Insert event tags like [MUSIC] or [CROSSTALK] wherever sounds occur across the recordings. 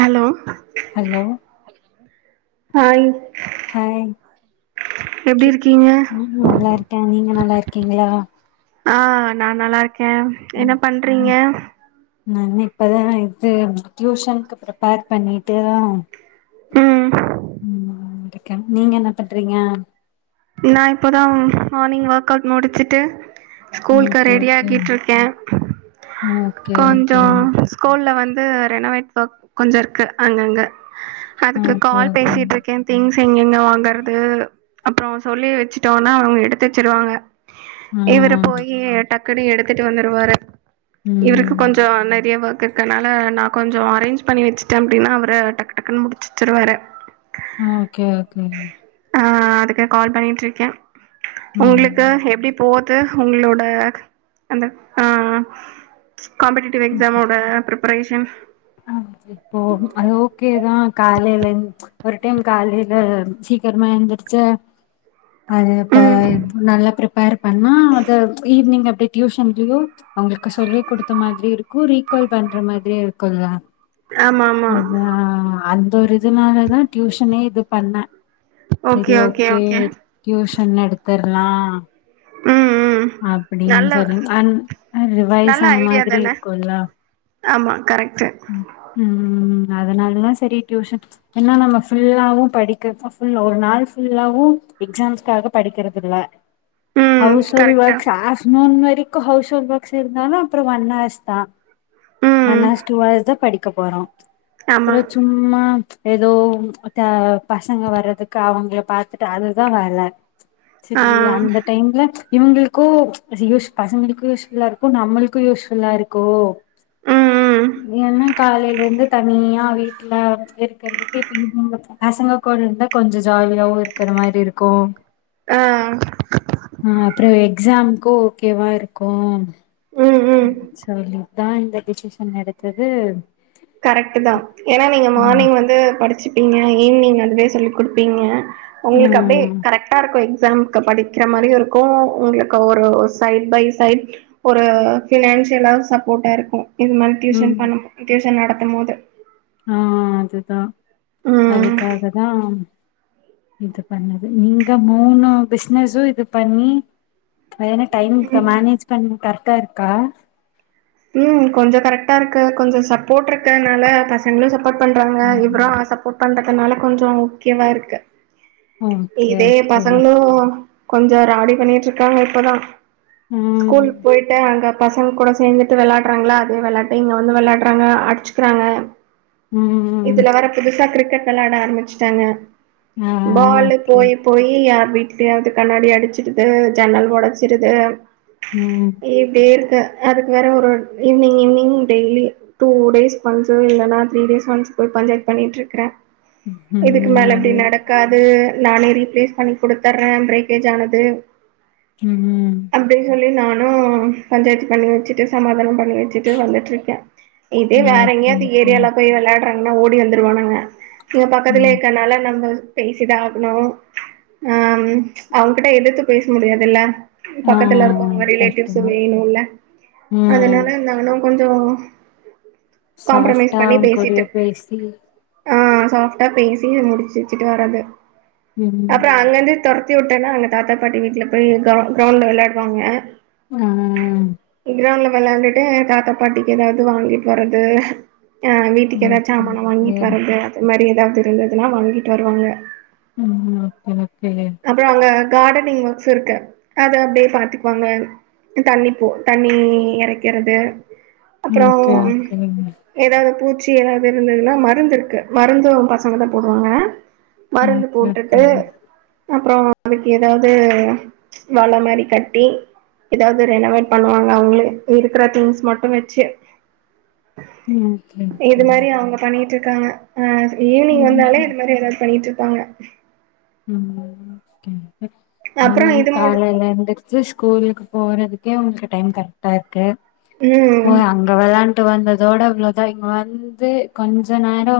Hello hello hi hi எப்டி கே இருக்கீங்க ம் நல்லாருக்கே நீங்க நல்லாருக்கீங்ளா ஆ நா நல்லாருக்க ம் ம் நான் இப்பதா இது டியூஷன்க்கு ப்ரிப்பேர் பண்ணிட்டு ம் ம் [UNINTELLIGIBLE] நீங்க என்ன பண்றீங்க நா இப்போதா மார்னிங் ஒர்க் அவுட் முடிச்சுட்டு ஸ்கூல் கு ஓகே ரேடி ஓகே ஆகிட்டுருக்க ஓகே ஓகே கொஞ்சொ ஸ்கூல்ல வந்து ரெனோவேட் ஒர்க் கொஞ்ச இருக்கு அங்கங்க அதுக்கு ஓகே கால் ஓகே பேசிட்டருக்கேன் திங்ஸ் எங்கெங்க வாங்கறது அப்ற சொல்லி வெச்சுட்டோனா அவங்க எடுத்து வெச்சிருவாங்க இவரு ம் போய் டக்குனு எடுத்துட்டு வந்துருவாரு இவருக்கு ம் கொஞ்ச நெறைய ஒர்க் இருக்கனால நா கொஞ்ச அரேஞ்ச் பண்ணி வச்சுட்டே அப்டின்னா அவரு டக்கு டக்குன்னு முடிச்சிச்சுருவாரு ஆ ஓகே ஓகே ஆ அதுக்கு கால் பண்ணிட்ருக்கே உங்ளுக்கு ம் எப்டி போது உங்களோட அந்த ஆ காம்படிட் டிவ் எக்ஸாமோட பிரப்ரேஷன் ஆ செ இப்போ அது ஓகேதா காலையில ஒரு டைம் காலையில சீக்கிரமா எந்திரிச்சு அது இப்ப ம் நல்லா ப்ரிப்பேர் பண்ணா அது ஈவினிங் அப்டி டியூஷன்லயு அவங்களுக்கு சொல்லி குடுத்த மாதிரி இருக்கு ரீகால் பண்ற மாதிரியி இருக்குல்ல ஆமா ஆமா அதா அந்த ஒரு இதுனாலதா டியூஷனே இது பண்ண செரி ஓகே டியூஷன் எடுத்தர்லா ம் ம் அப்டின் நல்ல சொல்லி அன் ரிவைஸ் நல்ல ஆன ஐடியா மாதிரி தான இருக்குல்ல ஆமா கரெக்ட்டு ம் அதனாலதா சரி டியூஷன் என்னா நம்ம ஃபுல்லாவு படிக்கப்ப ஃபுல் ஒரு நாள் ஃபுல்லாவு எக்ஸாம்ஸ்காக படிக்கிறதில்ல ம் ஹவுஸ் ஹோல் கரெக்ட்டா ஒர்க்ஸ் ஆஃப்டர்நூன் வரைக்கு ஹவுஸ் ஹோல் ஒர்க்ஸ் இருந்தாலு அப்ற ஒன்ஹார்ஸ் தா ஒன் ம் ஹார்ஸ் டூ ஹார்ஸ்தா படிக்க போறோ ஆமா அப்ற சும் ம்மா ஏதோ பசங்க க வரதுக்கு அவங்கள பாத்துட்டு அதுதா வேல ஆ செரி அந்த டைம்ல இவங்களுக்கு யூஸ் பசங்களுக்கு யூஸ் ஃபுல்லா இருக்கு நம்மளுக்கு யூஸ் ஃபுல்லா இருக்கு ம் ஏன்னா காலையில இருந்து தனியா வீட்ல வந்து இருக்கிறதுக்கு இப்ப இவுங்க பசங்க கோட இருந்தா கொஞ்ச ஜாலியாவு இருக்கற மாரி இருக்கு ஆ ஆ அப்ற எக்ஸாம்க்கு ஓகேவா இருக்கு ம் ம் சொல்லிதா இந்த டிசிஷன் எடுத்தது கரெக்ட்டுதா ஏன்னா நீங்க ம் மார்னிங் வந்து படிச்சுப்பிங்க ஈவ்னிங் வந்து சொல்லி குடுப்பிங்க ஆ உங்களுக்கு அப்டே கரெக்ட்டா இருக்கு எக்ஸாம் க்கு படிக்ற மாரி இருக்கு உங்களுக்கு ஒரு சைட் பை சைட் ஒரு ஃபினான்சியலாவு சப்போட்டா இருக்கு இது மாரி டியூஷன் ம் பண்ண டியூஷன் நடத்தும் போது ஆ அதுதா ம் அதுக்காகதா இது பண்ணது நீங்க மூனு பிசினஸு இது பண்ணி பயன டைம்க்கு மேனேஜ் பண்ண கரெட்டா இருக்கா ம் கொஞ்ச கரெக்டா இருக்கு கொஞ்ச சப்போட் இருக்கனால ப சங்களு சப்போட் பண்றாங்க ஆமா இவரு சப்போட் பண்றதுனால கொஞ்ச ஓகேவா இருக்கு ஓகே இதே ஓகே பசங்களு கொஞ்ச ராவடி பண்ணிட்ருக்காங்க இப்பதா ஸ்கூலுக் ம் போயிட்டு அங்க பசங்க கூட சேந்து வெளாட்றாங்ளா அதே வெளாட்ட இங்க வந்து வெளாட்றாங்க அடிச்சுக்குறாங்க ம் இதுல வேற புதுசா கிரிக்கெட் வெளாட ஆரம்பிச்சிட்டாங்க ஆ பாலு ஓகே போய் போய் யார் வீட்லயாவது கண்ணாடி அடிச்சிருது ஜன்னல் ஒடச்சிருது ம் இப்டே இருக்கு அதுக்கு வேற ஒரு evening evening daily two days once இல்லனா த்ரீ டேஸ் ஒன்ஸ் போய் பஞ்சாய்த் பண்ணிட்ருக்க இதுக்கு ம் மேல அப்டி அது நடக் காது நானே ரீப்ளேஸ் பண்ணி குடுத்தற்ற பிரேக்கேஜ் ஆனது ம் ம் அப்டின் சொல்லி நானு பஞ்சாயத்து பண்ணி வச்சிட்டு சமாதான பண்ணி வச்சுட்டு வந்துட்ருக்க இதே வேற ஓகே எங்கயாது ஓகே ஏரியால போய் வெளாட்றாங்கனா ஓடி வந்துருவானுங்க இங்க ம் பக்கத்துலே இருக்கனாலா நம்ப பேசிதா ஆவ்ணு ஆ அவன்கிட்ட எதித்து பேச முடியாதுல்ல ஆ பக்கத்துல இருக்கவுங்க ரிலேட்டிவ்ஸ் கரெக்ட்டுதா வேணுல ம் அதனால நானு கொஞ்சோ காம்ப்ரமைஸ் சாஃப்டா பண்ணி அவுங் பேசிட்டு கூடயே பேசி ஆ சாஃப்டா பேசி முடிச்செச்சுட்டு வரது அப்ற ம் அங்கந்து தொர் த்தி வுட்டனா அங்க தாத்தா பாட்டி வீட்ல போய் கௌ கிரௌண்ட்ல வெளாட்வாங்க ம் கிரவுண்ட்ல விளாண்டுட்டு தாத்தா பாட்டிக்கு எதாவ்து வாங்கிட்வறது ஆ வீட்டுக்கு எதாச்சு ஓகே ஜாமான ஓகே வாங்கிட்டு வறது அது மாரி எதாவ்து இருந்துதுனா வாங்கிட்டு வருவாங்க ம் ஓகே ஓகேங்க அப்ற அங்க கார்டனிங் ஒர்க்ஸு இருக்கு அத அப்டே பாத்துபாங்க தண்ணிப் பூ தண்ணி எறைக்கிறது அப்றோ ஓகே ஓகேங்க எதாவது பூச்சி ஏதாவது இருந்துதுனா மருந்திருக்கு மருந்து பசங்க தா போடுவாங்க மருந்து ஓகே போட்டுட்டு ஓகேங்க அப்றோ அதுக்கு எதாவ்து வல மாரி கட்டி எதாவ்து ரெனவட் பண்ணுவாங்க அவுங்ளே இருக்கிற திங்ஸ் மட்டு வெச்சு ஓகே இது ஓகே மாரி அவுங்க பண்ணிட் இருக்காங்க ஆ ஈவினிங் வந்தாலே ம் இது மாரி எதாவ்து பண்ணிட்ருப்பாங்க ம் ஓகே அப்புறம் இவங்கெங்க இது மூடு காலைலேந்து ந்து ஸ்கூலுக்கு போறதுக்கே அவுங்ளுக் டைம் கரெக்டா இருக்கு போ ம். அங்க வெளாண்டுட்டு வந்ததோட இவ்ளோ தா இங் வந்து கொஞ்ச நேரோ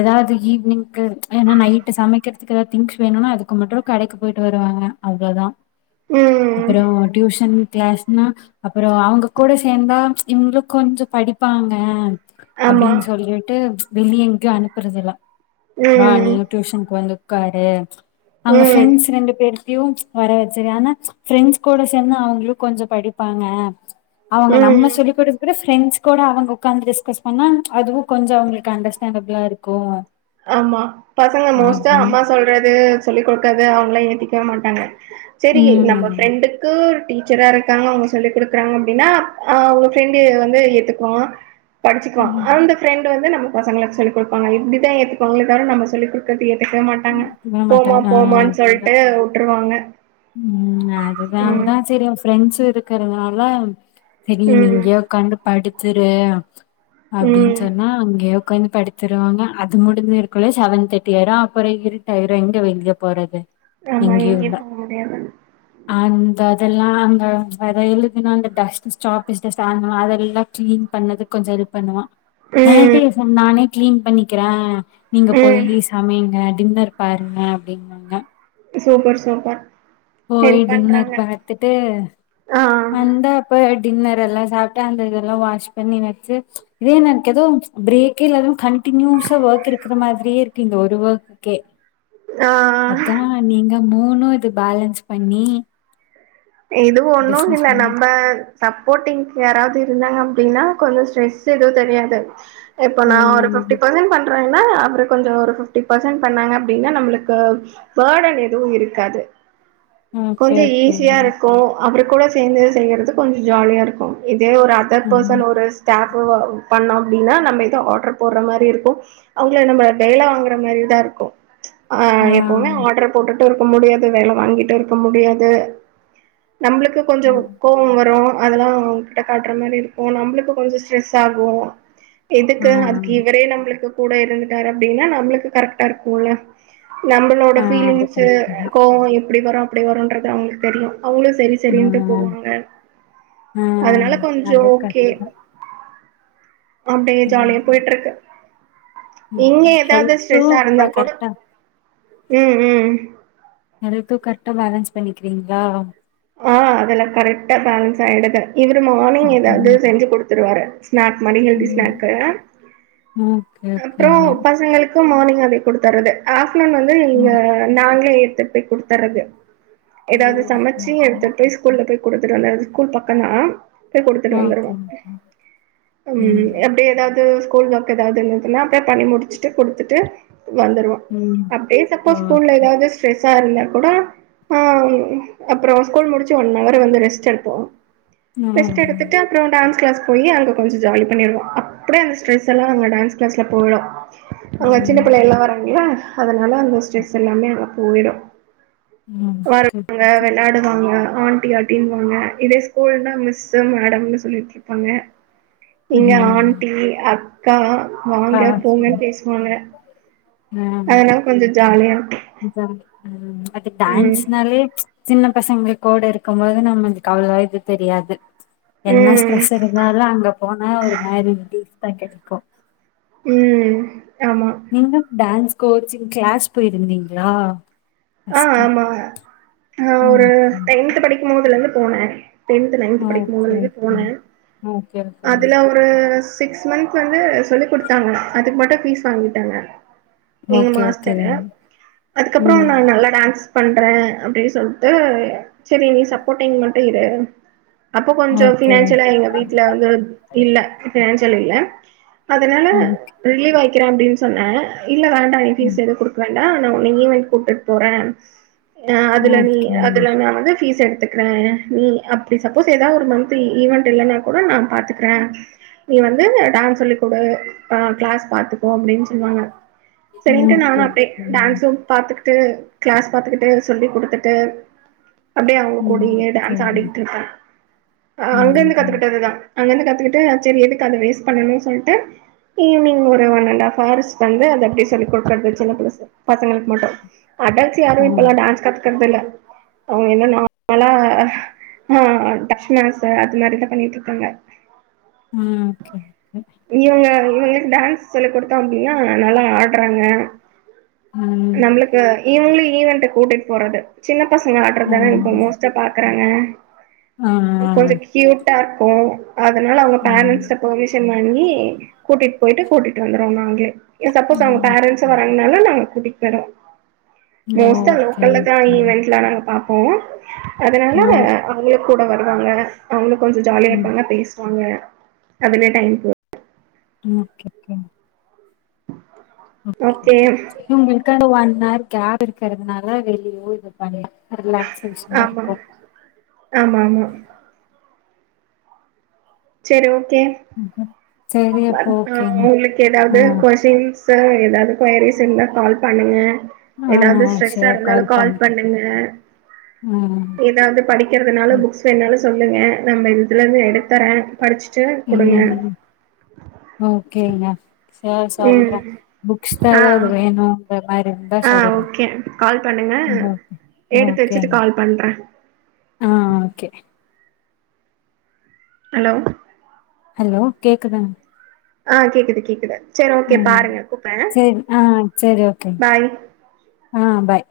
எதாவ்து ஈவ்னிங்கு ஏனா நைட்டு் சமைக்கற்துக்கு திங்ஸ் வேணுனா அதுக்கு மட்டு கடைக்கு போயிட்டு வருவாங்க அவ்ளோ தா ம் அப்புற டியூஷன் கிளாஸ் நா அப்பற அவுங்க கூட சேந்தா இவுங்ளு கொஞ்ச படிப்பாங்க ஆமா. அப்டின் சொல்லிட்டு வெளிய எங்கியு அனுப்புறது இல்ல வா நீ ம். டியூஷனுக்கு வந்து உக்காரு அங்க ம். ஃப்ரெண்ட்ஸ் ரெண்டு பேர் டியுப்ஸ் வர வச்சுறுவ ஆனா ப்ரெண்ட்ஸ் கூட சேந்த அவுங்ளு கொஞ்ச படிப்பாங்க அவுங்க நம்ம ம். சொல்லி குடு அப்பற ஃப்ரெண்ட்ஸ் கூட அவங்க உக்காந்து டிஸ்கஸ் பண்ணா அதுவு கொஞ்ச அவுங்களுக் அண்டர்ஸ்டாண்டபிளா இருக்கு ஆமா பசங்க மோஸ்ட்டா அம்மா சொல்றது சொல்லிக்‌ குடுக்கற்து அவுங்லா ஏத்திக்கவே மாட்டாங்க செரி நம்ம உம் ஃப்ரெண்டுக்கு ஒரு டீச்சரா இருக்காங்க அவுங்க சொல்லி குடுக்குறாங்க அப்டின்னா அவுங்க ஃப்ரெண்டு வந்து ஏத்துக்குவா படிச்சிக்குவ உம் அந்த ஃப்ரெண்ட் வந்து நம்ப பசங்களுக்கு சொல்லி கொடுப்பாங்க இப்டிதா ஏத்துபாங்களே தவர நம்ம சொல்லிக் கு தட் ஏத்துக்கவே மாட்டாங்க விட போமா மாட்டாங்க போமான் ஆஹ் சொல்ட்டு வுட்ருவாங்க ம் அதனால தா செரி ஃப்ரெண்ட்ஸூ இருக்கறனால செரி நீ ம். இங்கயே உக்காந்து படுச்சிரு அப்டின் ம். சொன்னா அங்கய உக்காந்து படு ச்சிருவாங்க அது முடிஞ்ச இருக்குள்ளயு செவன் தேட்டி ஆயிரு அப்பற இருட்டு ஆயிரு எங்க வெளிய போறது ஆமா எங்கயு எங்கேயு இல்ல போக முடியாது அந்த அதெல்லா அந்த எழுதினா அந்த டெஸ்ட் சாக்பீஸ் டெஸ்ட் ஆ அதெல்லா கிளீன் பண்ணது கொஞ்ச இது பண்ணுவா ம். ஆன்ட்டி நானே கிளீன் பண்ணிக்கிறே நீங்க போய் ம் சமைங்க டின்னர் பாருங்க அப்டிங்வாங்க சூப்பர் சூப்பர் போய் ஹெல்ப் டின்னர் பண்றாங்க பாத்துட்டு ஆ வந்தா ப்ப டின்னர் எல்லா சாப்ட்ட அந்த இதெல்லா வாஷ் பண்ணி வச்சு இதே என எனக்கு எதோ பிரேக்கே இல்லாம கண்டினியூஸா ஒர்க் இருக்கிற மாதிரியே இருக்கு இந்த ஒரு ஒர்க்குக்கே ஆ அதா நீங்க மூனு இது பேலன்ஸ் பண்ணி இதுவு ஒன்னு பிசினஸ் இல்ல மூணு நம்ப சப்போர்ட்டிங் யாராவது இருந்தாங்க அப்டின்னா கொஞ்சம் ஸ்ட்ரெஸ் எதுவு தெரியாது இப்ப நா ஒரு பிஃப்டி ம் பர்சன் பண் அப்பறன்னா அவரு கொஞ்ச ஒரு பிஃப்டி பர்சன் பண்ணாங்க அப்டின்னா நம்ளுக்கு பேர்டன் எதுவும் இருக்காது ஓகே கொஞ்ச ஓகே ஈஸியா இருக்கும் அவருக்கூட சேர்ந்து செய்யறது கொஞ்ச ஜாலியா இருக்கும் இதே ஒரு அதர் ம் பர்சன் ஒரு டாக் ஓவர் பண்ணோ அப்டின்னா நம்ம எதோ ஆர்டர் போட்ற மாரி இருக்கும் அவுங்கள நம்ம வேல வாங்குற மாதிரிதா இருக்கும் ஆ எப்பவுமே ஆர்டர் போட்டுட்டு இருக்க முடியாது வேல வாங்கிட்டு இருக் க முடியாது நம்மளுக்கு கொஞ்ச கோவம் வரும் அதெல்லா அவங்ககிட்ட காட்ற மாரி இருக்கும் நம்ளுக்கு கொஞ்ச ஸ்ட்ரெஸ் ஆகும் ஆ எதுக்கு அதுக்கு இவரே நம்மளுக்கு கூட இருந்துட்டாரு அப்டின்னா நம்ளுக்கு கரெக்ட்டா இருக்கு இல்லயா நம்மளோட ஆ அது பீலிங்ஸூ கரெக்ட் தா கோவம் இப்டி வரும் அப்டி வரும்ன்றது அவங்களுக்கு தெரியு அவங்களு செரி செரின்ட்டு ம் போவாங்க ம் அதனால கொஞ்ச அது ஓகே கரெக்ட் தா அப்டியே ஜாலியா ம் போயிட்ருக்கு இங்க ம் எதாவது ஹெல்த்து ஸ்ட்ரெஸ்ஸா இருந்தா கூட கரெக்டா ம் ம் அதுக்கும் கரெக்டா பேலன்ஸ் பண்ணிக்கிறீங்களா ஆ அதெல்லா கரெக்டா பேலன்ஸ் ஆயிடுது இவரு மார்னிங் எதாவது ம் செஞ்சு குடுத்துருவாரு ஸ்நாக் மாரி ஹெல்தி ம் ஸ்நாக்கு ஓகே அப்றொ ஓகேங்க. பசங்களுக்கு மார்னிங் அதே குடுத்தர்றது ஆப்டர்நூன் வந்து இங்க ம். நாங்களே ஏத்துட் போய் குடுத்தர்றது ம் எடுத்து போய் ஸ்கூல்ல போய் குடுத்துட்டு வந்தர்றது ஸ்கூல் பக்கம் தா போய் குடுத்துட்டு வந்துருவே ஓகே. ம் அப்டி எதாவது ஸ்கூல் வொக் எதாவது இருந்ததுன்னா அப்டியே பண்ணி முடிச்சுட்டு குடுத்துட்டு வந்துருவே ம். அப்டியே சப்போஸ் ஸ்கூல்ல ஓகே. எதாவது ஸ்ட்ரெஸ்ஸா இருந்தா கூடொ ஆ அப்பறொ ஸ்கூல் முடிச்சு ஒன் அவர் வந்து ரெஸ்ட் எடுபோ ஆ. ரெஸ்ட் எடுத்து ட்டு அப்பற டான்ஸ் கிளாஸ் போயி அங்க கொஞ்ச ஜாலி பண்ணிருவா அப்டியே அந்த ஸ்ட்ரெஸ் எல்லா அங்க டான்ஸ் கிளாஸ்ல போயிடு அங்க சின்ன புள்ள ம். எல்லா வர்றாங்களா அதனால அந்த ஸ்டெரஸ் எல்லாமே அங்க போய்டு அதுக்கு வெளயாடுவாங்க ஆன்ட்டி ஆன்ட்டினு வாங்க இதே ஸ்கூல்னா மிஸ்ஸூ மேடம்னு சொல்லி ப்பாங்க இங்க ம். ஆண்ட்டி அக்கா வாங்க ஆ. போங்கன் பேசுவாங்க அதனால் கொஞ்சோ ஜாலியாருக்கூ இதா ம் அது டான்ஸ்னாலே சின்ன பசங்கள் கோட இருக்கும்போது நம்ம இந்து கவல இது தெரியாது என்ன ம் ஸ்ஃபிரஷர் இருந்தாலு அங்க போனா ஒரு மாரிவ பீஸ் தா கெடைக்கோ ம் ஆமா நீங்க டான்ஸ் கோச்சிங் க்ளாஸ் போயிருந்தீங்களா ஆ ஃபர்ஸ்ட்டு. ஆமா நா ஒரு ம். டென்த்து படிக்கும் போதுல இருந்து போனே டென்த்து நைன்த்து படிக்கும்போதுல ஓகே இருந்து போனே ஓகே ஓகே அதுல வ ந்து சிக்ஸ் மந்த்ஸ் வந்து சொல்லி குடுத்தாங்க அதுக்கு மட்டு ஃபீஸ் வாங்கிட்டாங்க எங்க ஓகே ஓகே ஓகே மாஸ்டரு அதுக்கப்புறோ ம் நா நல்லா டான்ஸ் பண்ற அப்டின் சொல்ட்டு செரி நீ சப்போட்டிங் மட்டு இரு அப்ப கொஞ்சோ ஓகே ஃபினான்சியலா எங்க வீட்ல வந்து இல்ல பினான்சியல் இல்ல அதுனால ஓகே ரிலீவாய்க்கிறே அப்டின் சொன்னே இல்ல வேண்டா நீ ம் பீஸ் எது குடு க்கண்டா நா ஒன்ன ஈவென் கூட்டுட் போறே அதுல நீ ஓகே அதுல நா வந்து ஃபீஸ் எடுத்துக் க்ற நீ அப்டி சப்போஸ் ஏதா ஒரு மந்த்து ஈவென்ட் இல்லன்னா கூட நா பாத்துக்ற நீ வந்து டான் சொல்லி குடு ஆ க்ளாஸ் பாத்துக்கோ அப்டின் சொன்னாங்க சென்ட்டு நானு ஓகே அப்டே டான்ஸும் பாத்துக்குட்டு க்ளாஸ் பாத்துக்குட்டு சொல்லி குடுத்துட்டு அப்டியே அவங்க ம் கூடியே ஓகே டான்ஸ் ஆடிக்கிட்ருப்ப அ அங்கருந்து ம் கத்துக்கிட்டதுதா அங்கருந்து கத்துக்கிட்டு சரி எதுக்கு அத வேஸ்ட் பண்ணணு சொல்ட்டு ஈவினிங் ஒரு ஒன் அண்ட் ஹாஃப் ஹார்ஸ் வந்து அது அப்டி சொல்லி குடுக்கறது சின்ன ப்ளசு பசங்களுக்கு மட்டு அடல்ட்ஸ் யாரு இப்ப ம் எல்லா டான்ஸ் கத்துக்கறது இல்ல அவங்க இன்னு நார்மலா ஆ டப்ஸ்மாசு அது மாரிதா பண்ணிட்ருக்காங்க ம் ஓக்கே இவங்க இவங்களுக்கு டான்ஸ் சொல்லி குடுத்தம் அப்டின்னா நல்லா ஆடுறாங்க ம் நம்ளுக்கு இவங்களியு ஈவன்ட்டு கூட்டிட் போறது சின்ன பசங்க ஆ ஆடுறதானே இப்ப மோஸ்ட்டா பாக் குறாங்க ஆ ஆ கொஞ்சோ க்யூட்டா இருக்கோ அதனால அவங்க ஆ பேரண்ஸ்ட்ட பெர்மிஷன் வா ங்கி கூட்டிட் போயிட்டு கூட்டிட் வந்துருவோ நாங்களே இல்ல சப்போஸ் அவங்க ம் பேரண்ஸ் ஓகே வரேன்னாலு நாங்க கூட்டிட் போய்டுவோ மோஸ்டா லோக்கல்ல தா ஓகே ஈவென்ட்லா நாங்க பாப் போ அதனால ஓ அவங்களு கூட வருவாங்க அவங்களு கொஞ்சோ ஜாலியா ம் இருப்பாங்க பேசு வாங்க அதுலே டைம் போ ஓக்கேகே ஓக்கே இவுங்களுக்கு அந்த ஒன்னார் கேர் இருக்கறதனால வெளியே ஒ தானே ஒரு ரிலாக்ஸ்சேஷன் மாருக்கூ ஆமாமா செரி ஓக்கே ம் ம் நக்கு உங்களுக்கு ஆ, எதாவ்து கொஷின்ஸ் சா எதாவ்து கொயரிஸ் இருந்தா கால் பண்ணுங்க ஆ எதாது ஸ்ட்ரெஸ்ஸா சரி இருந்தாலு கால் பண்றேன். பண்ணுங்க ம், எதாது படி க்கிறதுனாளு ம், புக்ஸ் வேணாலு சொல்லுங்க நம்ம இதுலேருந்து எடுத்தரே படிச்சுட்டு குடுங்க ஓக்கேங்க ச ம் சொல்றே புக்ஸ் ஆ தாங்க வேணூ வேற மாறி ஆ சொல்றேன் ஓகே கால் பண்ணுங்க ம் எடுத்து வச்சுட்டு ஓகேங்க கால் பண்றேன் ஆ ஆ ஓகே ஹலோ ஹலோ கேக்குதா ஆ கேக்குது கேக்குது சரி ஓகே ம் பாருங்க கூப்பிடுறேன் செரி ஆ செரி ஓகே பாய் ஆ பாய்